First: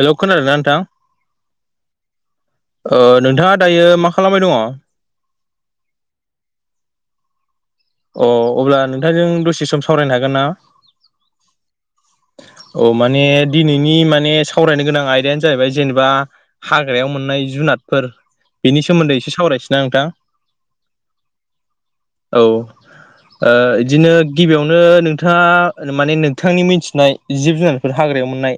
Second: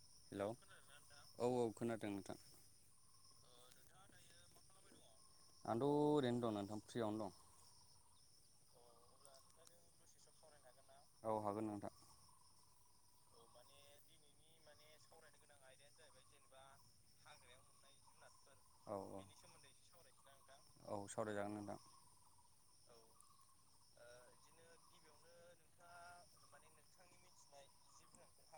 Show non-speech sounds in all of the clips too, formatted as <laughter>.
हेल' hello खोनादोंना नोंथां? औ औ खोनादों नोंथां नोंथाङा दायो मा खालामबाय दङ? आंथ' ओरैनो दं नोंथां फ्रियावनो दं। अ अब्ला नोंथांजों दसे सम सावरायनो हागोन ना? औ हागोन नोंथां। औ माने दिनैनि माने सावरायनो गोनां आयदायानो जाहैबाय जेनेबा हाग्रायाव मोननाय जुनादफोर बेनि औ सोमोन्दै एसे सावरायनोसै ना नोंथां। औ सावरायजागोन नोंथां औ बिदिनो गिबियावनो नोंथाङा माने नोंथांनि मिथि नाय जिब जुनारफोर हाग्रायाव मोननाय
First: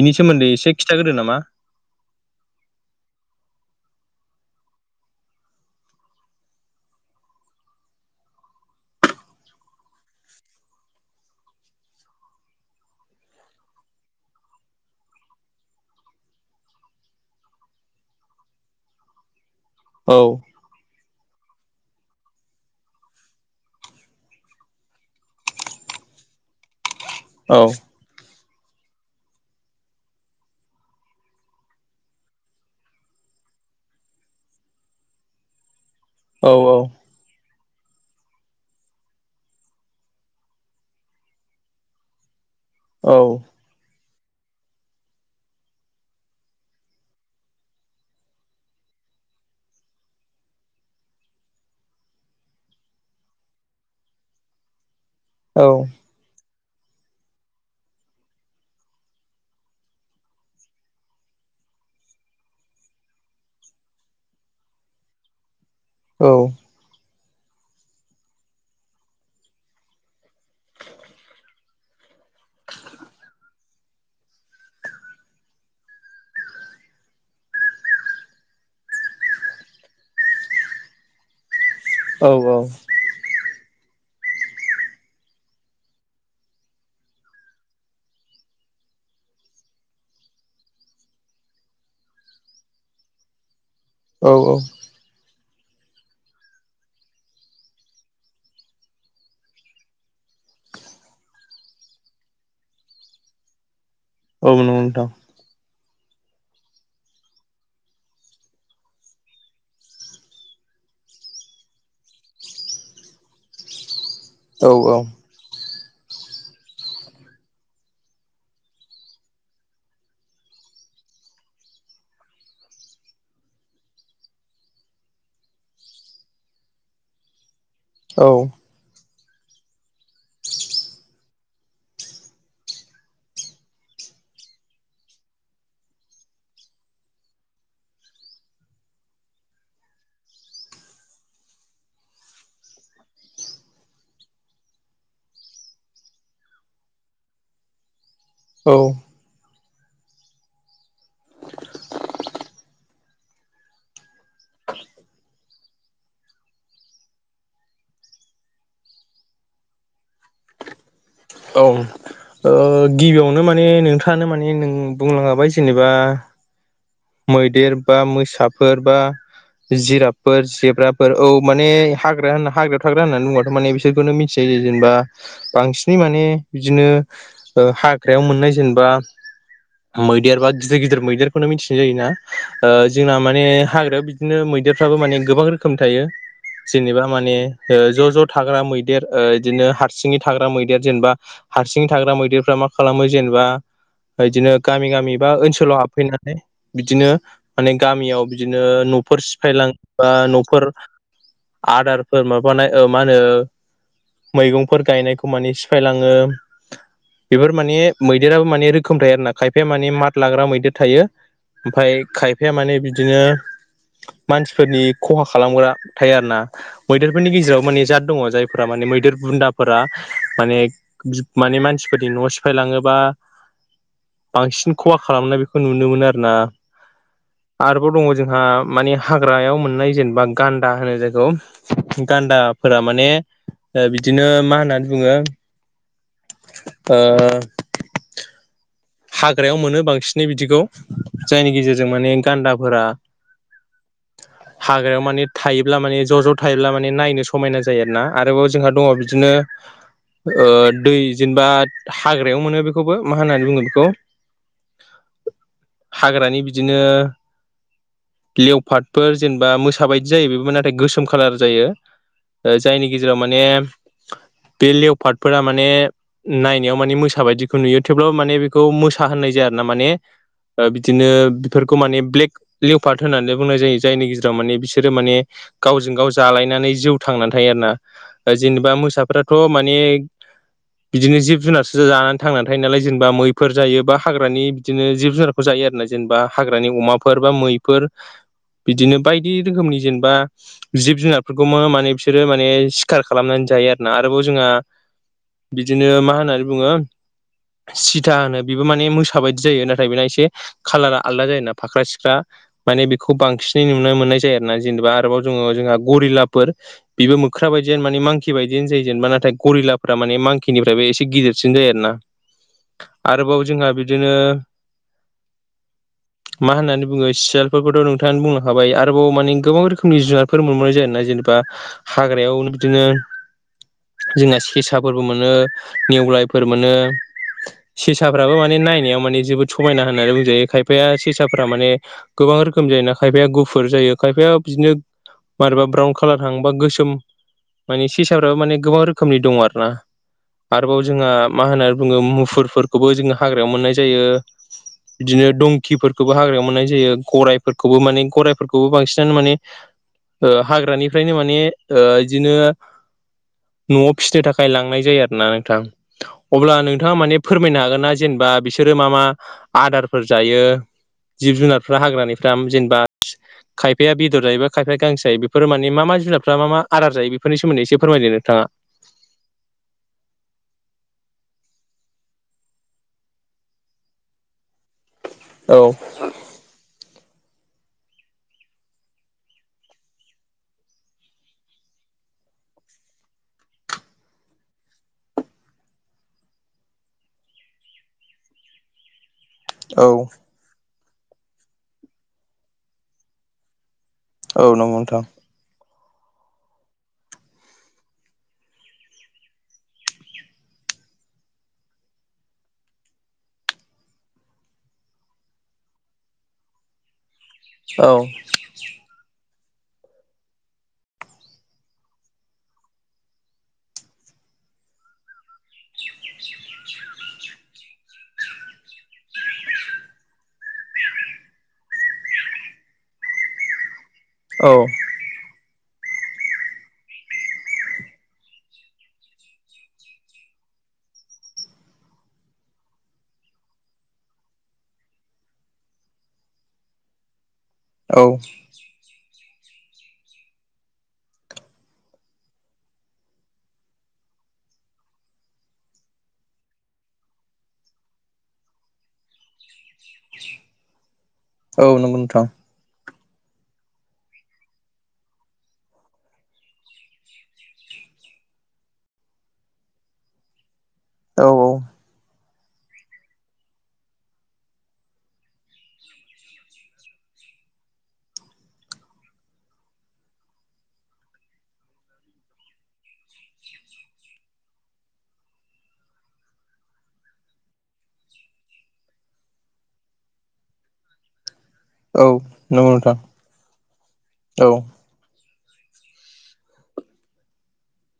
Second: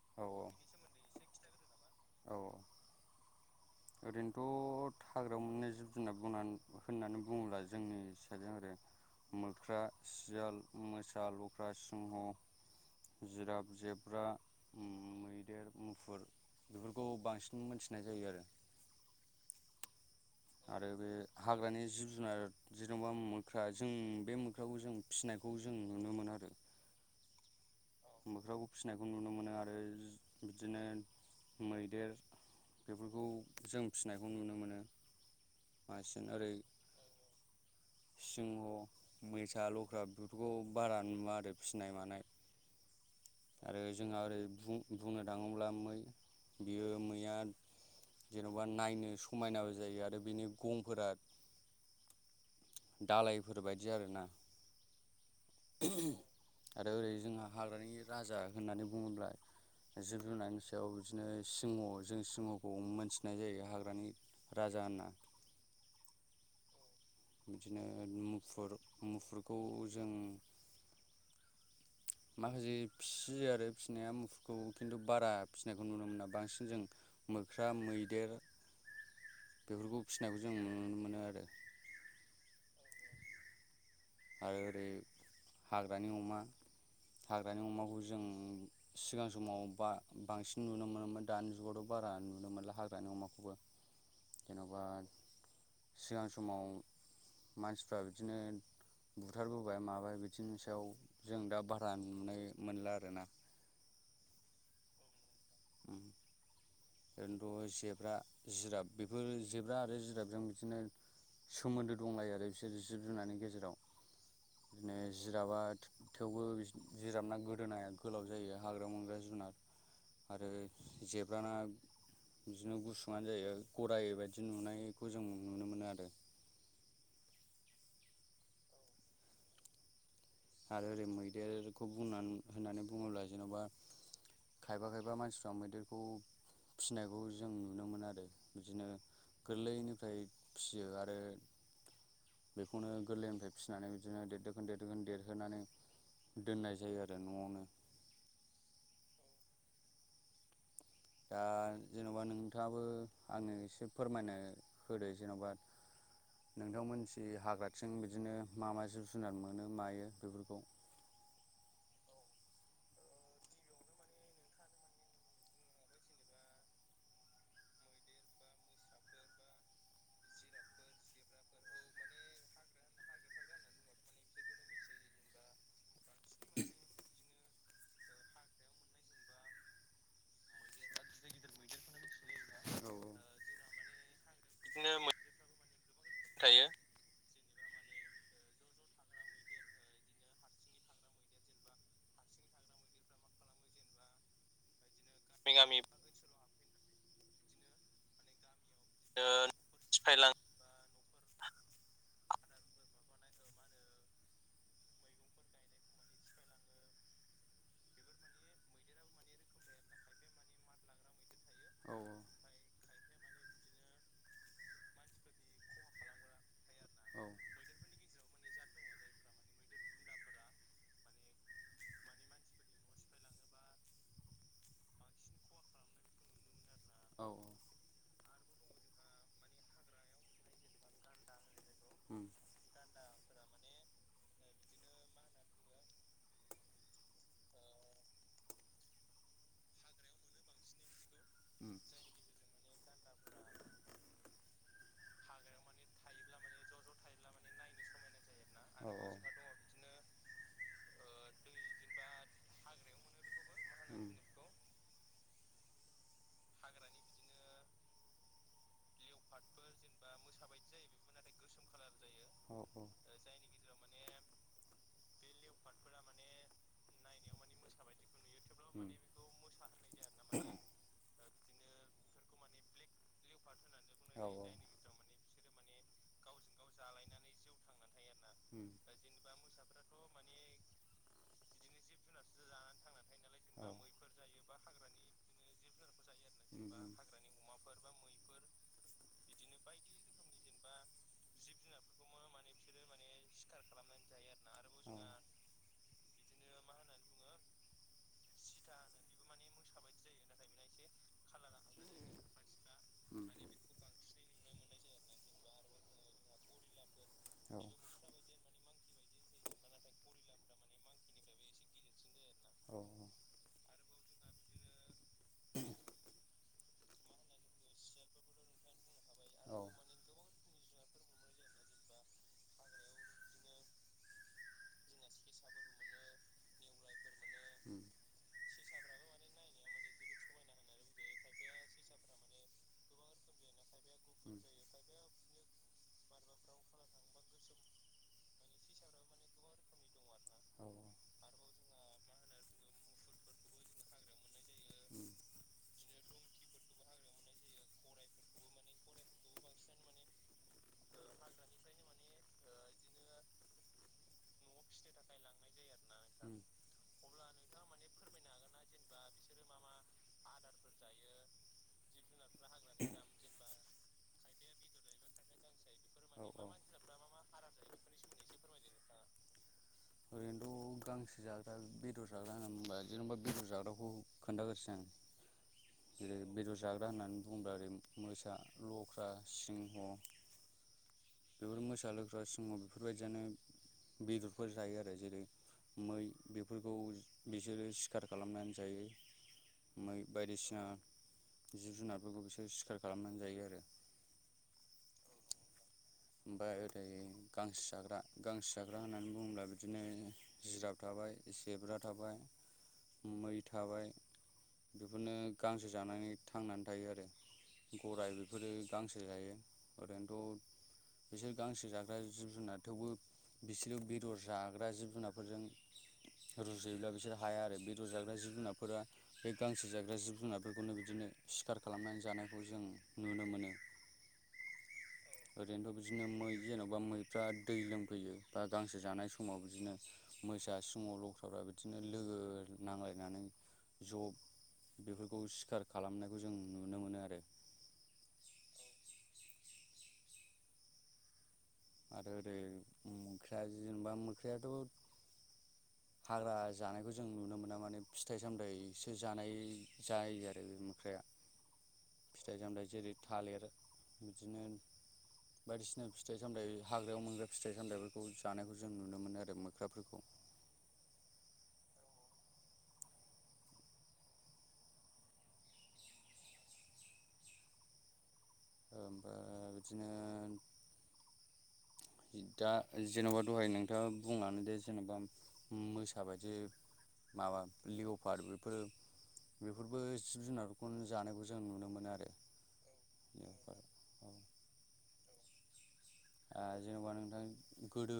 बिनि सोमोन्दै एसे खिथाग्रोदो नामा। अ। ओरैनोथ' हाग्रायाव मोननाय जिब जुनार बुंनानै होननानै बुङोब्ला जोंनि हिसाजों आरो मोख्रा, सियाल, मोसा, लख्रा, सिंह जिराद, जेब्रा, मैदेर, मुफुर बेफोरखौ बांसिन मोनथिनाय जायो आरो औ आरो बे हाग्रानि जिब जुनार जेनेबा मोख्रा जों बे मोख्राखौ जों फिसिनायखौ जों नुनो मोनो आरो। औ मोख्राखौ फिसिनायखौ नुनो मोनो आरो बिदिनो मैदेर बेफोरखौ जों फिसिनायखौ नुनो मोनो। <inaudible> ओरै औ सिंह' मोसा लख्रा बेफोरखौ बारा नुवा आरो फिसिनाय मानाय औ आरो जोंहा ओरै बुंनो थाङोब्ला मै बियो मैया जेन'बा नायनो समायनाबो जायो आरो बेनि गंफोरा दालायफोर बायदि आरोना। औ आरो ओरै जोंहा हाग्रानि राजा होननानै बुङोब्ला जिब जुनारनि सायाव बिदिनो सिंह' जों सिंह'खौ मोनथिनाय जायो हाग्रानि राजा होनना। औ बिदिनो मुफुर मुफुरखौ जों माखासे फिसियो आरो फिसिनाया मुफुरखौ खिन्थु बारा फिसिनायखौ नुनो मोना बांसिन जों मोख्रा मैदेर बेफोरखौ फिसिनायखौ जों नुनो मोनो आरो। औ औ आरो ओरै हाग्रानि अमा हाग्रानि अमाखौ जों सिगां समाव बा बांसिन नुनो मोनोमोन दानि जुगावथ' बारा नुनो मोनला हाग्रानि अमाखौबो <unintelligible> जेन'बा सिगां समाव मानसिफ्रा बिदिनो बुथारबोबाय माबाय बिदिनि सायाव जों दा बारा नुनाय मोनला आरोना। औ नंगौ नोंथां उम ओनथ' ज जिराब बेफोर जेब्रा आरो जिराबजों बिदिनो सोमोन्दो दंलायो आरो बिसोर जि जिब -जुनारनि गेजेराव औ बिदिनो औ जिराबा थेवबो बिस जिराबना गोदोनाया गोलाव जायो हाग्रायाव मोनग्रा जुनार आरो जेब्राना बिदिनो गुसुआनो जायो गराय बायदि नुनायखौ जों नुनो मोनो आरो। औ। आरो ओरै मैदेरखौ बुंनानै होननानै बुङोब्ला जेन'बा? खायबा -खायबा मानसिफ्रा मैदेरखौ फिसिनायखौ जों नुनो मोन आरो बिदिनो। गोरलैनिफ्राय फियो आरो। बेखौनो गोरलैनिफ्राय फिसिनानै बिदिनो देरदोखोन देरदोखोन देर होनानै दोननाय जायो आरो न'आवनो। औ दा जेन'बा नोंथाङाबो आङो एसे फोरमायनो होदो जेन'बा नोंथांमोनाथि हाग्राथिं बिदिनो मा मा जिब जुनार मोनो मायो बेफोरखौ औ ओ गिबियावनो माने नोंथाङानो माने नों बुंङाबाय जेनेबा मैदेर बा मोसाफोर बा जिराबफोर जेब्राफोर औ। माने हाग्रा होनना हाग्रायाव थाग्रा होननानै बुङाथ' माने बिसोरखौनो मिथिायो जायो जेनेबा। बांसिनै माने बिदिनो हाग्रायाव मोननाय जेनेबा। मैदेर बा गिदिर -गिदिर मैदेरखौनो मिथिनाय जायोना औ जोंना माने हाग्रायाव। बिदिनो मैदेरफ्राबो माने गोबां रोखोम थायो थायो जेनेबा माने। ज' ज' थाग्रा मैदेर बिदिनो हारसिङै थाग्रा मैदेर जेनेबा हारसिं थाग्रा मैदेरफ्रा मा खालामो जेनेबा बिदिनो गामि गामि। बा ओनसोलाव हाबफैनानै बिदिनो माने गामियाव बिदिनो। फोर ओ सिफायलां बा फायलां न'फोर आदारफोर माबानाय ओ मा होनो। मैगंफोर गायनायखौ माने सिफायलाङो बेफोर माने मैदेराबो माने रोखोम थायो आर ना खायफाया माने मात लाग्रा मैदेर थायो। ओमफाय औ खायफाया माने बिदिनो मानसिफोरनि औ खहा खालामग्रा थायो आरो ना। मैदेरफोरनि गेजेराव माने जत दङ जायफोरा माने मैदेर बुन्दाफोरा माने। माने मानसिफोरनि न'आव सिफायलाङोबा। बांसिन खहा खालामनाय बेखौ नुनो मोनो आरो ना। औ औ। आरोबाव दङ जोंहा माने हाग्रायाव मोननाय जेनेबा गान्दा होनो जायखौ। उम गान्दाफोरा माने बिदिनो मा होननानै बुङो ओ। हाग्रायाव मोनो बांसिनै बिदिखौ जायनि उम गेजेरजों माने गान्दाफोरा। <inaudible> हाग्रायाव माने थायोब्ला माने ज' ज' थायोब्ला माने नायनो समायना जायो आरोना आरोबाव जोंहा औ दङ बिदिनो। दै जेनेबा हाग्रायाव मोनो बेखौबो मा होननानै बुंगोन उम। हाग्रानि बिदिनो। लेवफाटफोर जेनेबा मोसााबायदि जायो बे नाथाय गोसोम कालार जायो। ओ औ जायनि गेजेराव माने बे लेवफाटफोरा माने नायनायाव माने मोसा बायदिखौ नुयो थेवब्लाबो माने बे खौ उम मोसा होननाय जाया आरो ना माने। बिदिनो बेफोरखौ माने ब्लेक लिउपार्ट होननानै बुंनाय जायो जायनि औ गेजेराव औ माने बिसोर। बिसोरो माने गावजों गाव जालायनानै जिउ थांनानै थायो आरो ना। उम जेनेबा मोसाफ्राथ' माने। बिदिनो जिब जुनार सजा जानानै थांनानै थायो नालाय जेनेबा मै फोर जायो बा हाग्रानि बिदिनो जिब जुनारखौ जायो आरो ना जेनेबा हाग्रानि अमाफोर बा मैफोर। बिदिनो बायदि रोखोमनि जेनेबा जिब जुनारफोरखौबो माने बिसोरो माने सिखार खालामनानै जायो आरोना आरोबाव जोंहा। <unintelligible> बिदिनो मा होननानै बुङो सि था होनो बेबो माने मोसा बायदि जायो नाथाय बेना एसे कालारा आलादा जायोना फाख्रा सिख्रा। माने बेखौ बांसिनै नुनो मोननाय जायो आरो ना जेनेबा आरोबाव जोङो जोंहा गरिलाफोर बिबो मोख्रा बेबो बायदियानो माने मांखि बायदियानो जायो जेनेबा नाथाय गरिलाफ्रा माने मांखिनिफ्रायबो एसे गिदिरसिन जायो आरो ना। आरोना मा होननानै बुङो आरोबाव जोंहा बिदिनो मा होननानै बुङो सियालफोरखौथ' नोंथांआनो बुंलां खाबाय आरोबाव माने गोबां रोखोमनि जुनारफोर फोर मोननाय जायोना जेनेबा हाग्रायाव बिदिनो जोंना सेसाफोरबो मोनो नेवलायफोर मोनो। उम सेसाफ्राबो माने नायनायाव माने जोबोद समायना होननानै बुंजायो खायफाया सेसा माने। गोबां रोखोम जायोना खायफाया गुफुर जायो खायफाया उम बिदिनो। मारैबा ब्राउन खालार थाङोबा गोसोम माने सेसाफ्राबो माने गोबां रोखोमनि दं आरो ना। औ आरोबाव उम जोंहा मा होननानै बुङो मुफुरफोरखौबो जोङो हाग्रायाव मोननाय जायो। बिदिनो दंकिफोरखौबो हाग्रायाव मोननाय जायो गराइफोरखौबो माने गराइफोरखौबो बांसिनानो माने हाग्रानिफ्रायनो माने ओ बिदिनो न'आव फिसिनो थाखाय लांनाय जायो आरो ना नोंथां। अब्ला आरो नोंथाङा माने फोरमायनो हागोन ना जेनेबा बिसोरो मा मा आदारफोर जायो? जिब जुनारफ्रा हाग्रानिफ्रा जेनेबा खायफाया बेदर जायोबा खायफाया गांसो जायो बेफोर मान मा मा औ जुनादफ्रा मा औ मा आदार जायो बेफोरनि सोमोनदै फोरमायदों नोंथाङा। ओरैनोथ' बे गांसो जाग्रा बेदर जाग्रा होनना बुंबा जेनेबा बेदर जाग्राखौ खोन्थाग्रोसै आं। नोंथाङा। औ जेरै बेदर जाग्रा होननानै बुङोब्ला ओरै मोसा, लख्रा, सिंह, बेफोर मोसा लोग्रा सिंह बेफोरबायदियानो बेदरफोर जायो आरो। जेरै मै बेफोरखौ बिसोरो सिखार खालामनानै जायो। मै औ बायदिसिना जिब जुनारफोरखौ बिसोरो सिखार खालामनानै जायो आरो। औ नंगौ नोंथां। ओमफाय ओरै गांसो जाग्रा गांसो जाग्रा होननानै बुङोब्ला बिदिनो जिराब थाबाय जेब्रा थाबाय मै थाबाय। बेफोरनो गांसो जानानै थांनानै थायो आरो। औ गराय बेफोरो गांसो जायो। ओरैनोथ' बिसोर गांसो जाग्रा जिब जुनार थेवबो बिसोरो बेदर जाग्रा जिब जुनारफोरजों रुजुयोब्ला बिसोर हाया आरो बेदर जाग्रा जिब जुनारफोरा बे गांसो जाग्रा जिब जुनारफोरखौनो बिदिनो सिखार खालामनानै जानायखौ जों नुनो मोनो। औ। ओरैनोथ बि दिनो मै। जेन'बा मैफ्रा दै लोमफैयो बा गांसो जानाय समाव बिदिनो मोसा सिङाव लख्रा फ्रा बिदिनो लोगो नांलायनानै ज' बेफोरखौ सिखार खालामनायखौ जों नुनो मोनो आरो। औ। आरो ओरै मोख्र जिनोबा मोख्रयाथ' हाग्रा जानायखौ जों नुनो मोना। माने फिथाइ सामथायाइसो जानाय जायो आरो बे मोख्राया। फिथाइ जामथाय जेरै थालिर बिदिनो बायदिसिना फिथाइ फिथाइ सामथाइ हाग्रायाव मोनग्रा फिथाइ सामथाइफोरखौ जानायखौ जों नुनो मोनो आरो मोख्राफोरखौ। औ औ। ओमफाय बिदिनो दा जेन'बा दहाय नोंथाङा बुंलादों दे जेने'बा मोसाबायदि माबा लिव' पार बेफोरो बेफोरबो जिब जुनारफोरखौनो जानायखौ जों नुनो मो नो आरो नंगौ नोंथां औ <inaudible> जेनेबा नोंथां गोदो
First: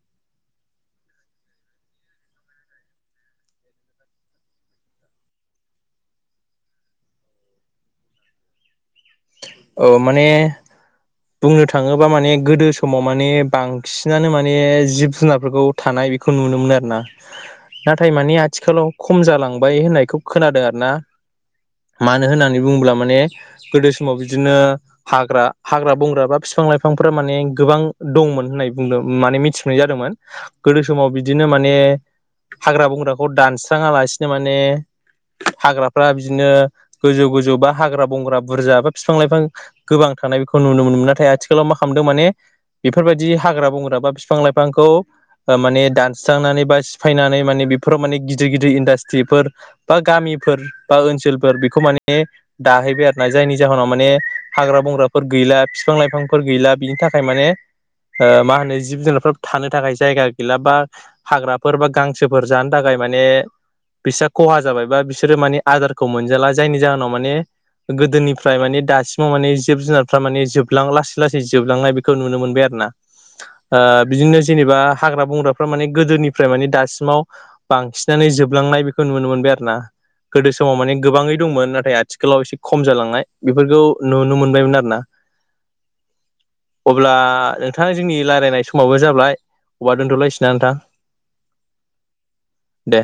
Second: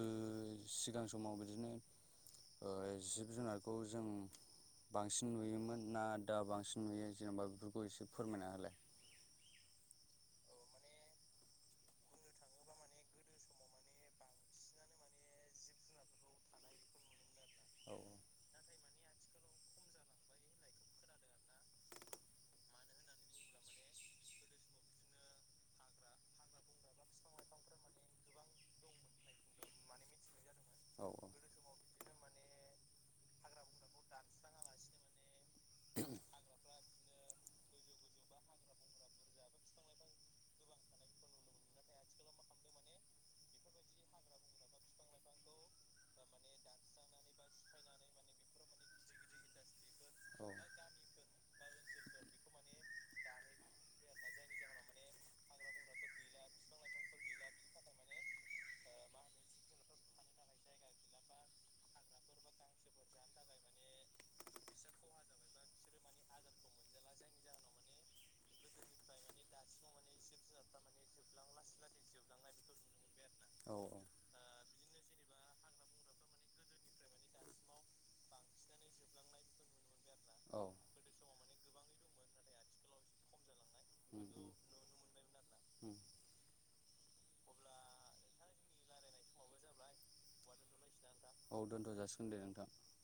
सिगां समाव बिदिनो ओ जिब-जुनारखौ जों बांसिन नुयोमोन ना दा बांसिन नुयो जेनेबा बेफोरखौ एसे फोरमायना होलाय। औ माने बुंनो थाङोब्ला माने गोदो समाव माने बांसिनानो माने जिब-जुनारफोरखौ थानाय बेखौ नुनो मोनो आरोना औ नाथाय माने आथिखालाव खम जालांबाय होननायखौ खोनादों आरो ना। मानो होननानै बुङोब्ला माने गोदो समाव बिदिनो हाग्रा हाग्रा बंग्रा बा फिफां लाइफांफोरा माने गोबां दंमोन होननाय बुंदों माने मिथिनाय जादोंमोन। गोदो औ समाव बिदिनो माने हाग्रा बंग्रा खौ दानस्राङा लासिनो माने हाग्राफ्रा बिदिनो गोजौ गोजौ बा हाग्रा बंग्रा बुरजा बा बिफां लाइफां गोबां थानाय बेखौ नुनो मोनोमोन। नाथाय आथिखालाव मा खालामदों माने बेफोर बायदि हाग्रा-बंग्रा बा बिफां-लाइफांखौ माने दानस्रांनानै बा सिफायनानै माने बेफोराव माने गिदिर गिदिर इन्डास्ट्रिफोर बा गामिफोर बा ओनसोलफोर बेखौ माने दाहैबाय आरो ना जायनि जाहोनाव माने हाग्रा-बंग्राफोर गैला बिफां-लाइफांफोर गैला बिनि थाखाय माने ओ मा होनो जिब-जुनारफोर थानो थाखाय जायगा गैला बा हाग्राफोर बा गांसोफोर जानो थाखाय माने बिस्रा खहा जाबायबा बिसोरो माने आदारखौ मोनजाला जायनि जाहोनाव माने गोदोनि फ्राय माने दासिमाव माने जिब-जुनारफ्रा माने जोबलां लासै लासै जोबलांनाय बेखौ नुनो मोनबाय आरो ना। औ ओ बिदिनो जेनेबा हाग्रा बंग्राफ्रा माने गोदोनिफ्राय माने दासिमाव बांसिनानो जोबलांनाय बेखौ नुनो मोनबाय आरो ना। गोदो औ समाव माने गोबाङै दंमोन नाथाय आथिखालाव एसे खम जालांनाय बेफोरखौ नुनो मोनबायमोन आरो ना। अब्ला नोंथां जोंनि रायलायनाय समावबो जाबाय अब्ला दोन्थ'लायसैना नोंथां? औ दोन्थ' जासिगोन दे नोंथां। दे